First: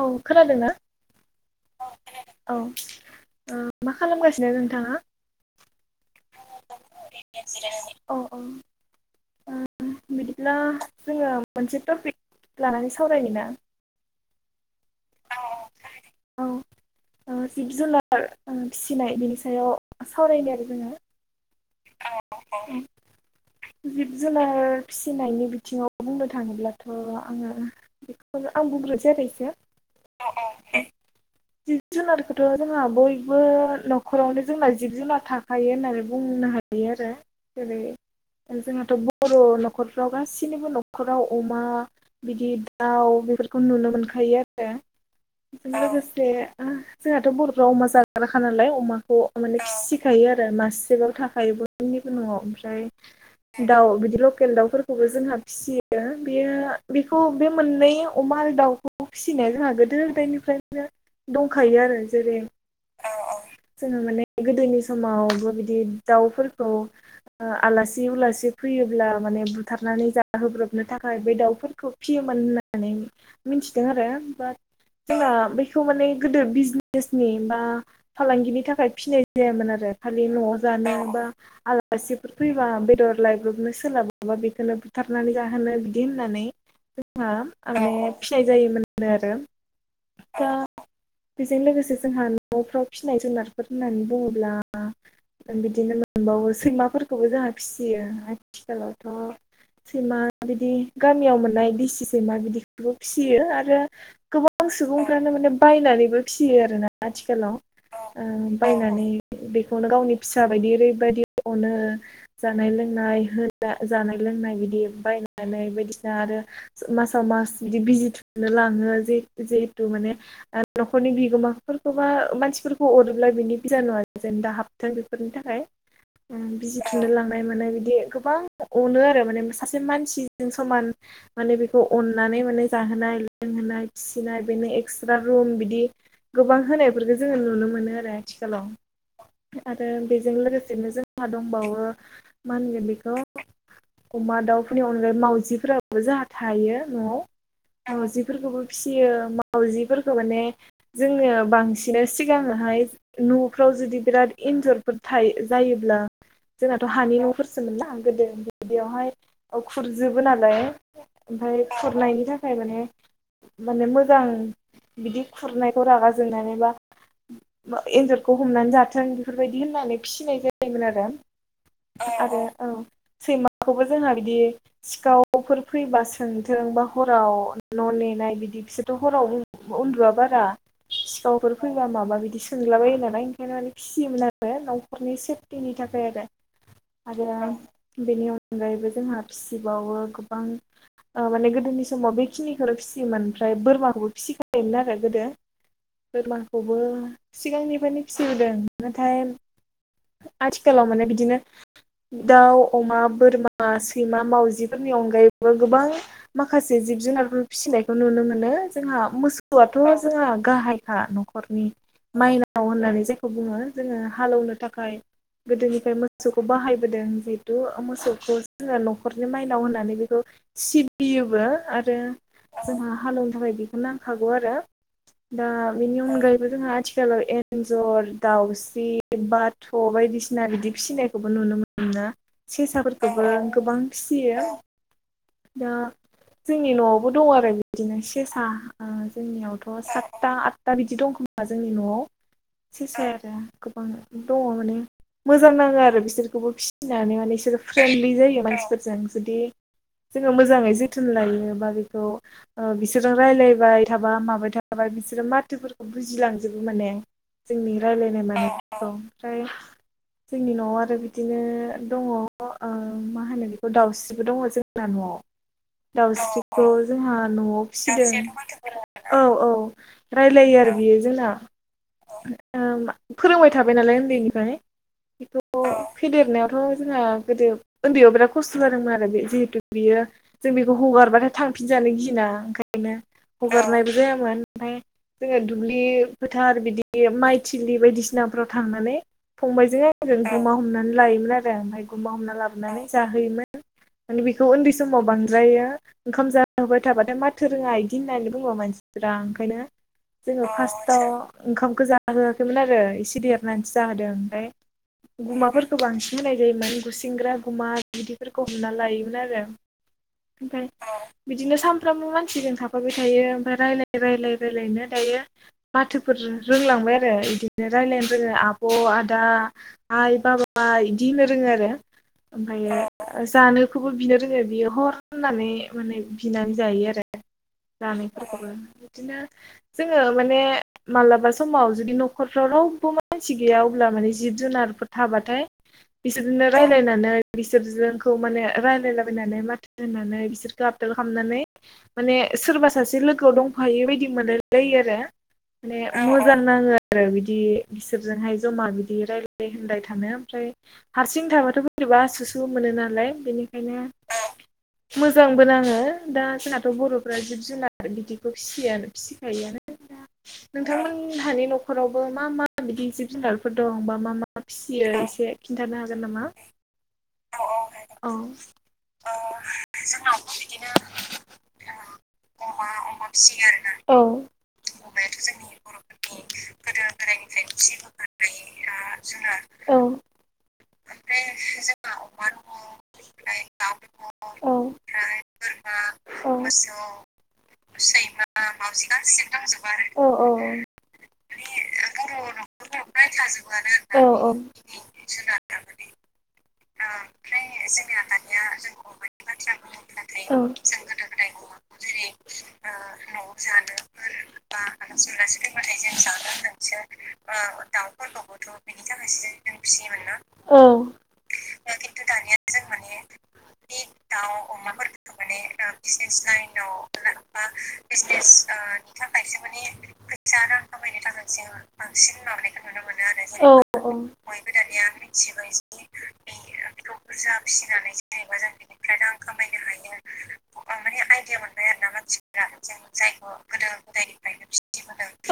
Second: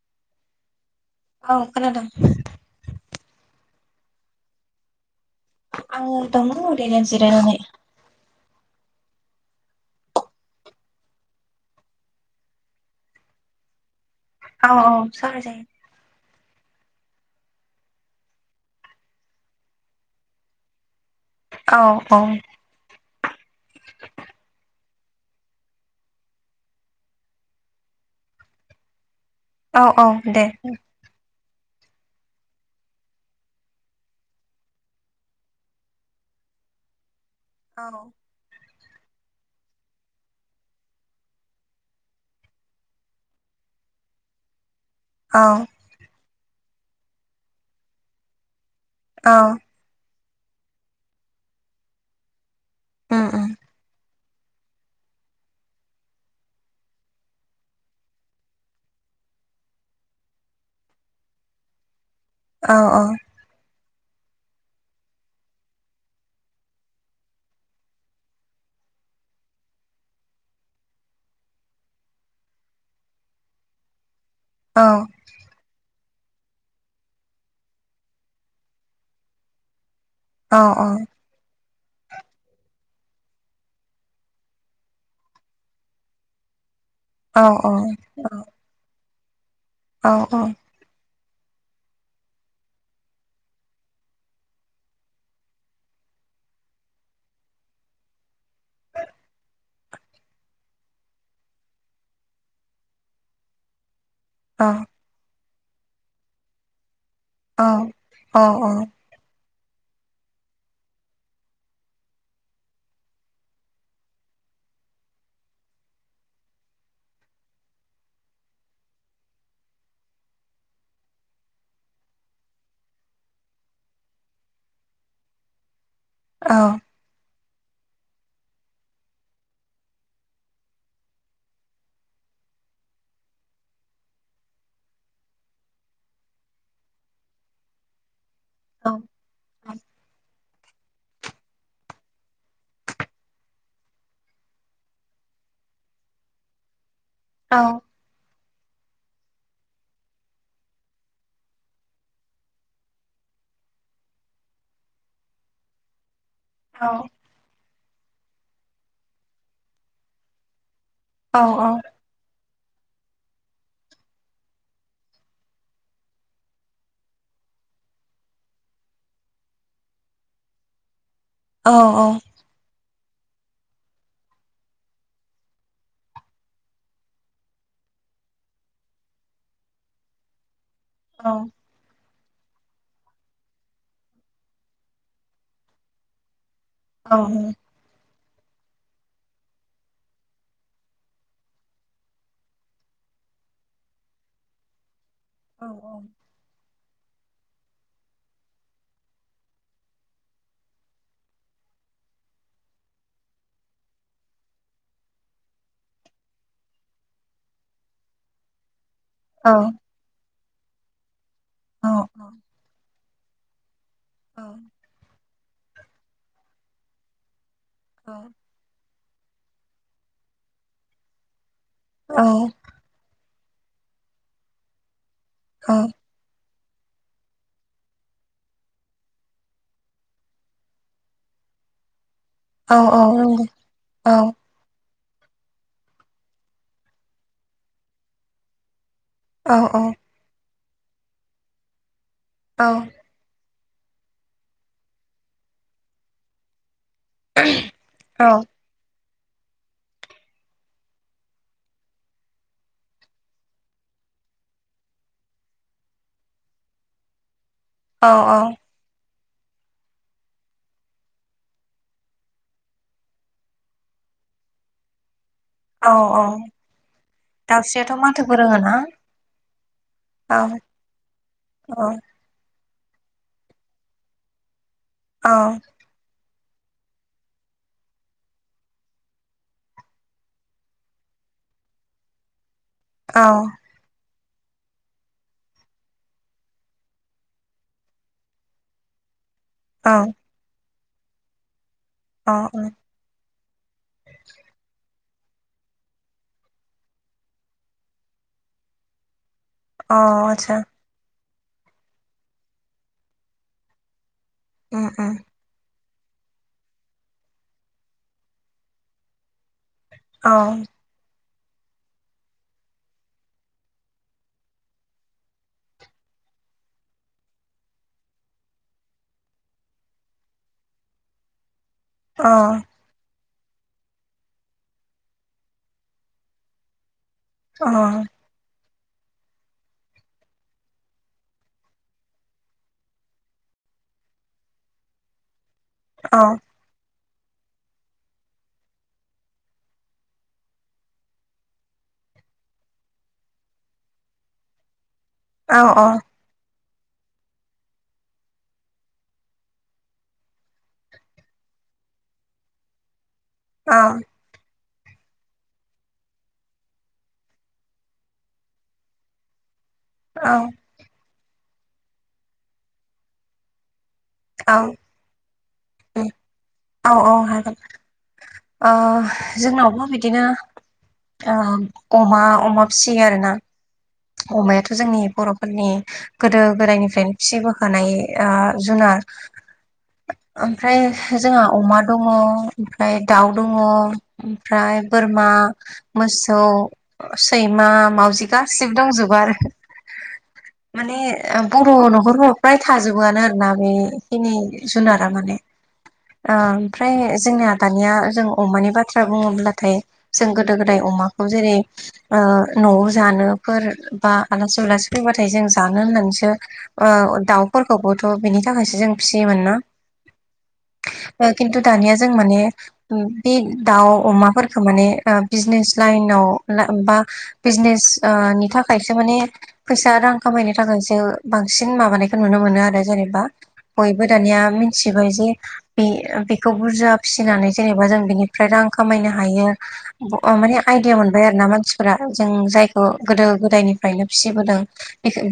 औ खोनादोंना। औ खोनादों। औ ओ मा खालामगासिनो नोंथाङा। आङो दङ' ओरैनो जिरायनानै। अ [unintelligible] बिदिब्ला जोङो मोनसे टपिक लानानै सावरायनोना औ औ सहाय जायो। ओजिब जुनार फिसिनाय बेनि सायाव सावरायदों आरो जोङो औ औ जिब जुनार [unintelligible] फिसिनायनि बिथिङाव बुंनो थाङोब्लाथ' आङो बेखौनो आं बुंग्रोसै आरो औ औ दे जिब जुनारखौथ' जोंहा बयबो न'खरावनो जोंना जिब जुनार थाखायो होननानै बुंनो हायो। [unintelligible] आरो औ जेरै जोंहाथ' बर' न'खरफ्राव गासिनिबो न'खराव अमा बिदि दाउ बेफोरखौ नुनो मोनखायो आरो औ बेजों लोगोसे जोंहाथ' बर' राव अमा जाग्राखा नालाय अमाखौ माने फिसिखायो आरो मासेबाबो थाखायो बयनिबो न'आव ओमफ्राय उम उम औ बिदि लकेल दाउफोरखौबो जोंहा फिसियो बेयो बेखौ बे मोननै अमा आरो दाउ खौ फिसिनाया जोंहा गोदो गोदायनिफ्रायनो दंखायो आरो जेरै औ औ जोङो माने गोदोनि समावबो बिदि दाउफोरखौ आलासि फैयोब्ला माने बुथारनानै जाहोब्रबनो थाखाय बे दाउफोरखौ फियोमोन होननानै मिथिदों आरो बाट औ जोंना बेखौ माने गोदो बिजनेसनि बा फालांगिनि थाखाय फिनाय जायामोन आरो खालि न'आव औ जानो बा आलासिफोर फैबा बेदर लाइब्रबनो सोलाबाबा बेखौनो बुथारनानै जाहोनो बिदि होननानै हा औ माने औ फिनाय जायोमोन आरो औ औ दा बेजों लोगोसे जोंहा न'फ्राव फिसिनाय जुनारफोर होननानै बुङोब्ला बिदिनो मोनबावो सैमाफोरखौबो जोंहा फिसियो आथिखालावथ' सैमा बिदि गामियाव मोननाय दिसि सैमा बिदिखौबो फिसियो आरो गोबां सुबुंफ्रानो माने बायनानैबो फियो आरो ना आथिखालाव ओ औ औ बायनानै बे बेखौनो गावनि फिसा बायदि ओरैबायदि अनो जानाय लोंनाय जानाय लोंनाय बिदि बायनानै बायदिसिना आरो मासाव म मास बिदि बिजि थुनो लाङो जिहेथु माने न'खरनि बिगोमाफोरखौबा मानसिफोरखौ अरोब्ला बिनि बिजानुवा जेन दा हाबथों बेफोरनि थाखाय औ औ बिजि [unintelligible] बिदि गोबां अनो आरो सासे मानसिजों समान माने बिखौ अन [unintelligible] लोंहोनाय फिसिनाय बेनो एक्सत्रा बि गोबां होनायफोर जोङो नुनो मोनो आरो आथिखालाव आरो बेजों लोगोसेनो जोंहा दं बावो मा होनगोन बेखौ अमा दाउफोरनि अनगायै मावजिफोराबो जोहा थायो न'आव मावजिफोरखौबो फिसियो मावजिफोरखौ माने जोङो बांसिन सिगांङोहाय न'फ्राव जुदि बिराद इन्जरफोर था जायोब्ला जोंनाथ' हानि न'फोरसोमोनना गोदो बिदियावहाय खुरजोबो नालाय ओमफ्राय खुरनायनि थाखाय माने माने मोजां बिदि खुरनायखौ रागा जोंनानैबा एन्जरखौ हमनानै जाथों बेफोरबायदि होननानै फिसिनाय जायोमोन आरो आरो सैमाखौबो जोंहा बिदि सिखावफोर फैबा सोंथों बा हराव न' ने नेनाय बिदि बिसोरथ' हराव उन्दुआ बारा सिखावफोर फैबा माबा बिदि सोंलाबायो नालाय ओंखायनो माने फिसियोमोन आरो नावखरनि सो नि थाखाय आरो आरो बेनि अन अनगायैबो ओमफ्राय जोंहा फिसिबावो गोबां माने गोदोनि समाव बे खिनिखौनो फियोमोन। ओमफ्राय बोरमाखौबो फिसिखायोमोन आरो गोदो। बोरमाखौबो सिगांनिफ्रायनो फिसिबोदों नाथाय आथिखालाव माने बिदिनो दाउ अमा बोरमा सैमा मावजिफोरनि अनगायैबो गोबां माखासे जिब जुनारफोर फिसिनायखौ नुनो मोनो। जोंहा मोसौआथ' जोंहा गाहायखा न'खरनि माइनाव होननानै जायखौ बुङो। जोङो हालेवनो थाखाय गोदोनिफ्राय मोसौखौ बाहायबोदों जि मोसौखौ जोङो न'खरनि माइनाव होनानै बेखौ सिबियोबो। आरो जोंहा हालेवनो थाखाय बेखौ नांखागौ ।आरो दा बेनि अनगायै बो जोंहा आथिखालाव एन्जर दाउस्रि बाथ' बायदिसिना बिदि फिसिनायखौबो नुनो मोनो। सेसाफोरखौबोा गोबां फिसियो। दा जोंनि न'आवबो दं आरो बिदिनो सेसा जोंनियावथ' सातथा आदथा बिदि दं खोमा जोंनि न'आव सेसाया। आरो गोबां दङ माने मोजां नाङो आरो बिसोरखौबो फिनानै माने बिसोरो फ्रेन्डलि जायो मानसिफोरजों। जुदि जोङो मोजाङै जोथोन लायो बा बेखौ बिसोरजों रायलायबाय थाबा माबाय थाबा। दा बिसोरो माथोफोरखौ बुजिलांजोबो माने जोंनि रायलायनाय मानायफोरखौ। फ्राय जोंनि न'आव आरो बिदिनो दङ मा होनो बेखौ दाउस्रिबो दङ जोंना न'आव। औ [unintelligible] औ दाउस्रिखौ जोंहा न'आव दाउस्रियाथ' फिसिदों -दावस्रियाथ' माथोबो रोङोना मानोबो रायलायोना? -औ औ रायलायो। आरो बियो जोंना अ ओ फोरोंबाय थाबाय नालाय उन्दैनिफ्राय औ बेखौ फेदेरनायाव। जोंहा गोदो उन्दैयाव बिराद खस्थ' जादोंमोन । बे जिहेथु बियो जों बेखौ हगारबाथाय थांनो थांफिनजानो गिना ओंखायनो औ हगारनायबो जायामोन। ओमफ्राय जोङो दुब्लि फोथार बिदि माइथिलि बायदिसिनाफोराव थांनानै फंबायजों औ आंजों गुमा हमनानै लायोमोन आरो ओमफ्राय गुमा हमना औ लाबोनानै जाहोयोमोन । माने बेखौ उन्दै समाव बांद्रायो ओंखाम जाहोबाय थाबाथाय माथो रोङा बिदि होननानै बुंङो मानसिफ्रा। ओंखायनो औ जोङो आतसा फार्स्टआव ओंखामखौ जाहोआखैमोन आरो एसे देरनानैसो जाहोदों। ओ ओ खौ बांसिन होनाय जायोमोन गुसेंग्रा गुमा बिदिफोरखौ हमना लायोमोन। आरो ओमफाय औ बिदिनो सानफ्रामबो मानसिजों थाफाबाय थायो। ओमफ्राय रायलाय रायलाय रायलायनो दायो माथोफोर रोंलांबाय आरो बिदिनो राय्लायनो रोङो आब आब' आदा आइ बाबा बिदि होनो रोङो । आरो औ ओमफ्रायो जानोखौबो बिनो रोंङो बियो हर होननानै माने बिनानै जायो । आरो औ जानायफोरखौबो बिदिनो जोङो माने मालाबा समाव जुदि न'खरफ्राव रावबो माने मानसि गैया अब्ला माने जिब जुनारफोर थाबाथाय औ बिसोरनो रायलायनानै बिसोरजोंखौ माने राय्लायलाबायनानै माथो होननानै बिसोरखौ आपदाल खालामनानै माने सोरबा सासे लोगोआव दंफायो बायदि मोनलायलायो आरो औ माने मोजां नाङो आरो बिदि। बेफोरजोंहाय जमा बिदि रायजलाय होनलाय थानो, ओमफ्राय हारसिं थाबाथ' बोरैबा आसुसु मोनो नालाय। औ बेनिखायनो, मोजांबो नाङो दा जोंहाथ' बर'फ्रा जिब जुनार बिदिखौ फिसियाफिसिखायोआनो औ नोंथांमोनहानि न'खरावबो मा मा बिदि जिब जुनारफोर दं? बा मा मा फिसियो एसे खिन्थानो हागोन नामा? औ-औ हागोन। औ ओ जोंनावबो बिदिनो ओ अमा-अमा फिसियो आरोना औ अमायाथ जोंनि बरफोरनि गोदो गोदायनिफ्रायनो फि फिबोखानाय ओ जुनार औ थिग ओमफ्राय जोंहा अमा दंङ ओमफ्राय दाउ दंङ औ ओमफ्राय बोरमा, मोसौ, सैमा, मावजिगा दंङजोबो आरो औ माने बर न फ्राय थाजोबोआनो आरोना औ बेखिनि जुनारा माने ओ फ्राय जोंनिया दानिया जों अमानि बाथ्रा बुंङोब्लाथाय जों गोदो गोदाय अमाखौ जेरै ओ नआव जानो फोर बा आलासि उलासि फैबाथाय जों जानो होनानैसो ओ दाउफोरखौबोथ बिनि बेनि जों थाखायसो फिसियोमोन ना जों फिसियोमोन ना औ खिन्थु दानिया जों माने उम बे दाउ अमाफोरखौ माने ओ बिजनेस लाइनाव अ ना‌ बा बिजनेसयाव ओ नि थाखायसो माने फैसा रां खामायनो थाखायसो बांसिन माबानायखौ नुनो मोनो आरो जेरै बा औ औ बयबो दानिया मिथिबाय जे बे बेखौ बुरजा फिसिनानै जेनेबा जों बिनिफ्राय रां खामायनो हायो ओ माने आइदिया मोनबाय आरोना मानसिफोरा जों जाय ओ गोदो गोदायनिफ्रायनो फिसिबोदों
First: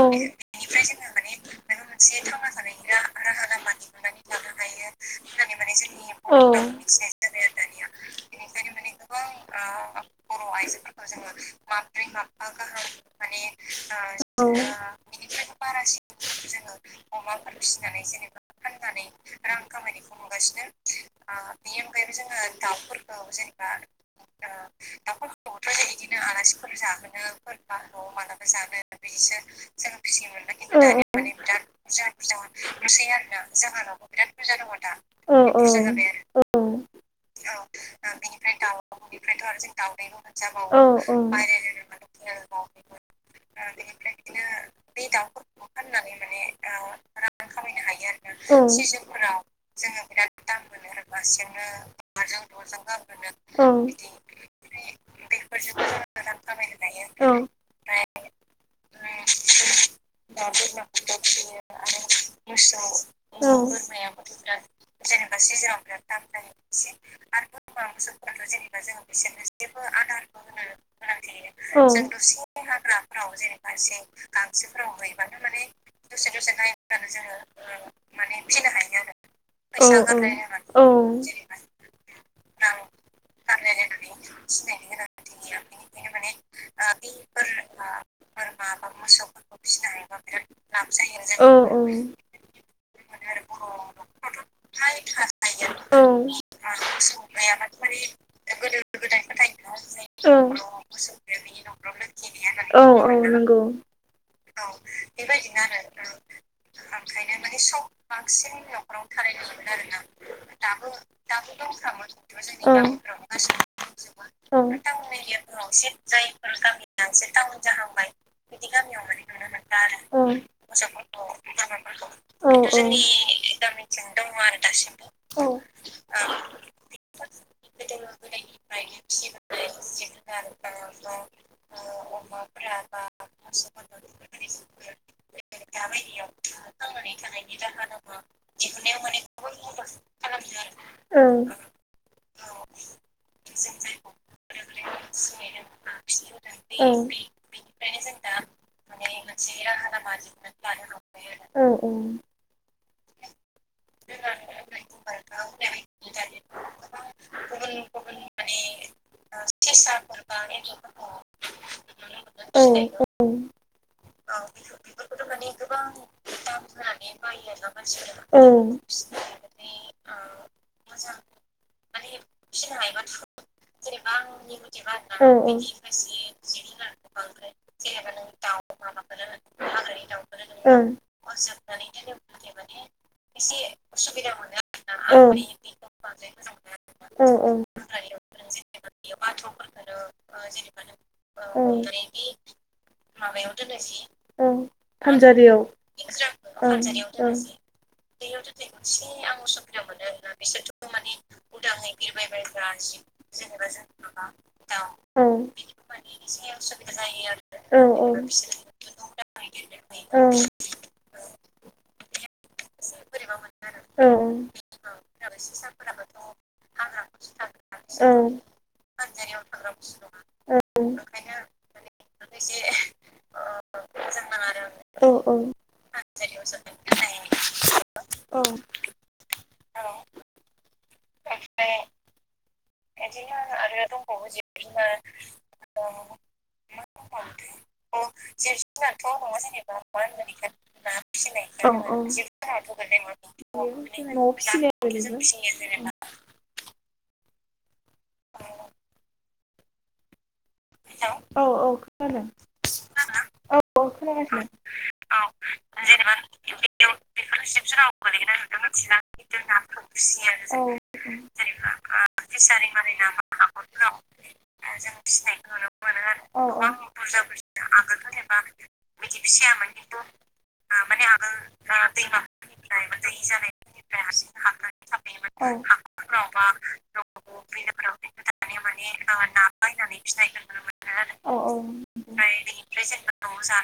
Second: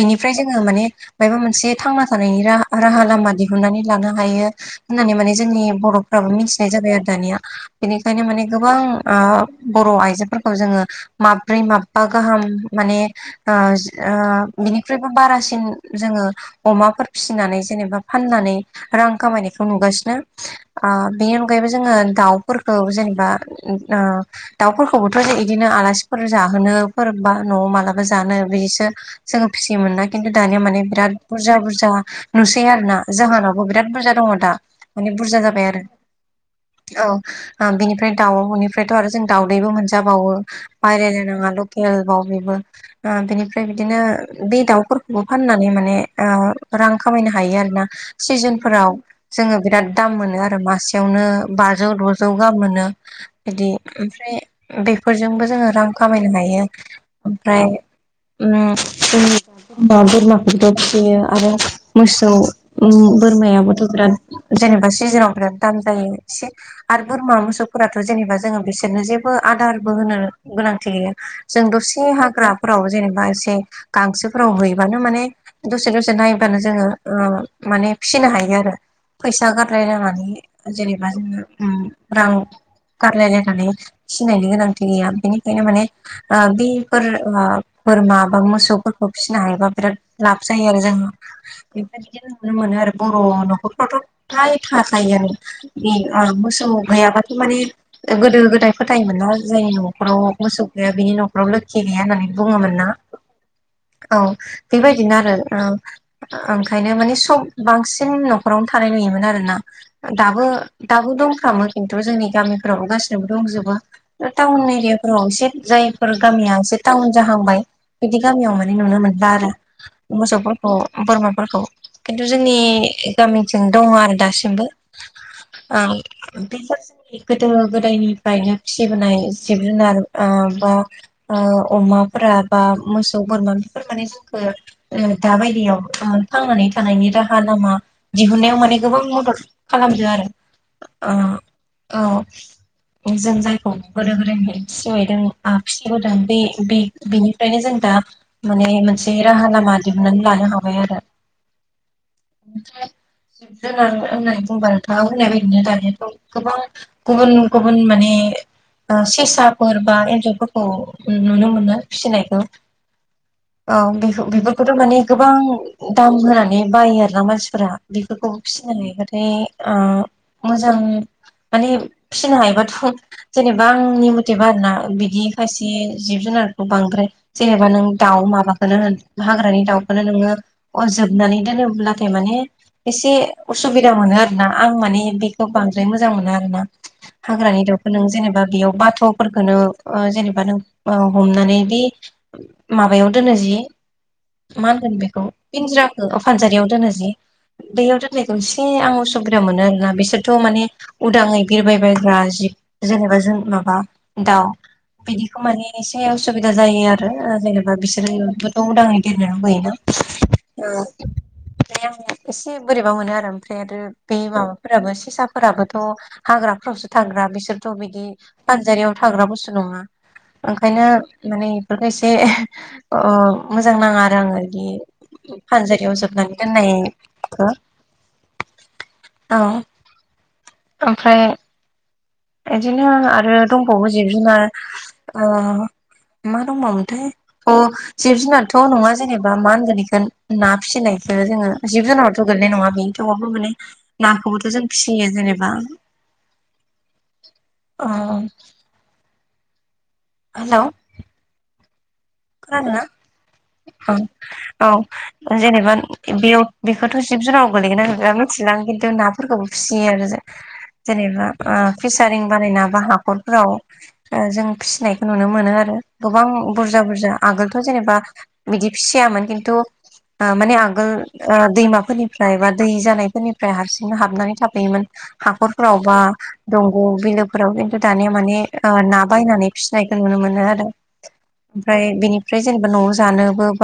बिनिफ्राय जोंङो माने मायेबा मोनसे थांना थानायनि रा हा राहा लामा दिहुननानै लानो हायो। माने जोंनि बरफ्राबो मिथिनाय जाबाय आरो दानिया बेनिखायनो माने गोबां ओ‌ बर आइजोफोरखौ जोंङो माब्रै माब बा गाहाम माने ओ-ओ बिनिख्रुइबो बारासिन जोंङो अमा फिनानै जेनबा फाननानै रां खामनायखौ हमगासिनो आ बेनि अनायैबो जोंङो दावफोरखौ जेनेबा ओ दाव दाफोरखौबोथ इदिनो आलासिफोर जाहोनो बा नआव मालाबा जानो बिदिसो जोंङो फिसियोमोन ना खिन्थु दानिया माने बिराद बुरजा-बुरजा नुसै आरोना जाहानावबो बिराद बुरजा दंङ दा माने बुरजा जाबाय आरो आरो औ ओ बिनिफ्राय दाउनिफ्रायथ आरो जों दाउदैबो मोनजाबावो बायलाय जाबावो लायनांङा गेलेबावबोयो बेबो बिनिफ्राय बिदिनो बे दाउफोरखौबो फाननानै माने ओ रां खामायनो हायो आरोना सिजोनफोराव जोंङो बिराद दाम मोनो आरो मासेयावनो बाजौ दजौ गाहाम मोनो बिदि ओमफ्राय बेफोरजोंबो जोंङो रां खामायनो हायो बिदि ओमफ्राय उं होनबा बोरमाफोरखौथ फिसियो आरो मोसौ उम बोरमायाबोथ बिराद जेनेबा सिजोनाव बिराद दाम जायो एसे आरो बोरमा मोसौफोराथ जेनेबा जोंङो बिसोर जेबो आदारबो होनो गोनांथि गैया जों दसे हाग्राफोराव जेनेबा एसे गांसोफोराव हैबानो माने दसे दसे नायबानो जोंङो ओ माने फिनो हायो आरो फैसा गारलायनांया औ जेनेबा जोंङो रां गारलायलायनानै फिनायनि गोनांथि गैया बेनिखायनो माने ओ बिफोर बोरमा बा मोसौफोरखौ फिसिनो हायोबा बिराद लाब जायो आरो औ जों बेदिनो आरो ब र' नख'रफ्रावथ फ्राय थाखायोआनो इ‌ औ ओ मोसौ गैयाबाथ माने गोदो गोदाय फोथायोमोन ना जायनि नखराव औ मोसौ गैया बिनि नखराव लोखि गैया होननानै बुंङोमोन औ ना औ नंगौ औ बेबायदिनो आरो ओ ओंखायनो माने सब बां सिन नख'रावनो थानाय नुयोमोन आरोना दाबो-दाबो दंफ्रामो खिन्थु जोंनि औ गामिफोरावबो गा सिबो दंजोबो ओ टावन एरियाफोरावबो एसे जायफोर गामिया एसे टाउन जाहांबाय बिदि गामियाव माने नुनो मोनला आरो औ मोसौफोर खौ बोरमाफोरखौ खिन्थु औ जोंनि गामिथिं दङ आरो दासिमबो औ अ बेफोर जोंनि गोदो गोदायनिफ्रायनो फिसिबोनाय जिब-जुनार ओ बा बा अमाफोरा बा मोसौ बोरमा बेफोर माने जोंखौ ओ दा बायदि याव थां-थांनानै थानायनि राहा दिहुनन्नायाव माने गोबां मदद खालामदो आरो औ औ जों जायखौ गोदो गोदायनिफ्राय सिबायदों आ फिसिबोदों औ बे-बे-बेनिफ्रायनो जों दा माने मोनसे राहा लामा दिहुननानै लानो हाबाय आरो औ औ ओमफ्राय जिब-जुनार होननानै बुंबा नोंथाङा' बुंनाय बायदिनो दानियाथ' गोबां गुबुन गुबुन माने अ सेसाफोर बा एन्जरफोरखौ नुनो मोनो फिसिनायखौ औ बेखौ बेफोरखौथ' माने गोबां दाम होनानै बायो आरोना मानसिफोरा बेफोरखौ फिसिनो बाथाय अ मोजां माने फिसिनो हायोबाथ' जेनेबा आंनि मथेबा आरोना बिदि खायसे जिब-जुनारखौ बांद्राय जेनेबा नों दाउ माबाखौनो होन हाग्रानि दाउखौनो नोङो अजोबनानै दोनोब्लाथाय माने एसे असुबिदा मोनो आरो ना आं माने बेखौ बांद्राय मोजां मोना आरोना औ हाग्रानि दाउखौ नों जेनेबा बेयाव बाथ'फोरखौनो अ जेने बा नों हमनानै बे औ औ माबायाव दोनो जि ओं मा होनगोन बेखौ फानजारियाव पिन्जिराखौ फानजारियाव ओं दोनो जि बैयाव दोन नायखौ जि आं असुबिदा मोनो आरोना बिसोरथ' माने उदाङै बिरबायबायग्रा जिब जेनेबा जों जेनेबा माबा जों ना औ दाउ बिदिखौ माने एसे उसुबिदा जायो आरो ओं जेनेबा औ औ बिसोरोथ' उदाङै देरनो लुुबैयोना द आं दे एसे बोरै मोनो आरो ओमफ्राय आरो औ बे माबाफोराबो सेसाफोराबोथ' हाग्राफोरावसो थाग्रा बेसोरथ' बे औ बिदि फानजारियाव थाग्रा बुस्थु नङा [inaudible] ओंखायनो माने इफोरखौ एसे अ मोजां नाङा आरो आङो औ इदि फानजारियाव जोबनानै दोननाय खौ औ ओमफ्राय इदिनो आरो दंबावो जिब-जुनार अ मा दंबामोनथाय अ जिब-जुनारथ' नङा जेनेबा मा होनगोन इखौ ना फिसि नायखौ जोङो जिब-जुनारथ' गोगलैनाय नङा बि थेवबाबो माने औ न'आव नाखौबोथ' जों फिसिनाय आरो फिसियो बेबो जेनेबा [inaudible] अ औ औ खोनादों खोनादो ना? औ औ औ जेनेबा बेयाव बेखौथ' जिब जुनाव गोलैगोन गोलैया मिथिलां किन तु नाफोरखौबो फिसियो आरो जों जों जेनेबा अ फिसारिं बानायना बा हाखरफोराव अ जों फिसिनायखौ नुनो मोनो आरो गोबां बुर जा आगोलथ' जेनेबा बिदि फिसियामोन किन्तु अ माने आगोल अ दैमाफो निफ्राय बा दै लायोमोन जानायफोरनिफ्राय हारसिंनो हाबनानै थाफैयोमोन हाखरफोराव बा दंग' बिलोफोराव किन्तु दानिया माने अ ना बायनानै फिसिनायखौ नो आरो औ औ ओमफ्राय बेनिफ्राय जेनेबा न'आव जानोबो बा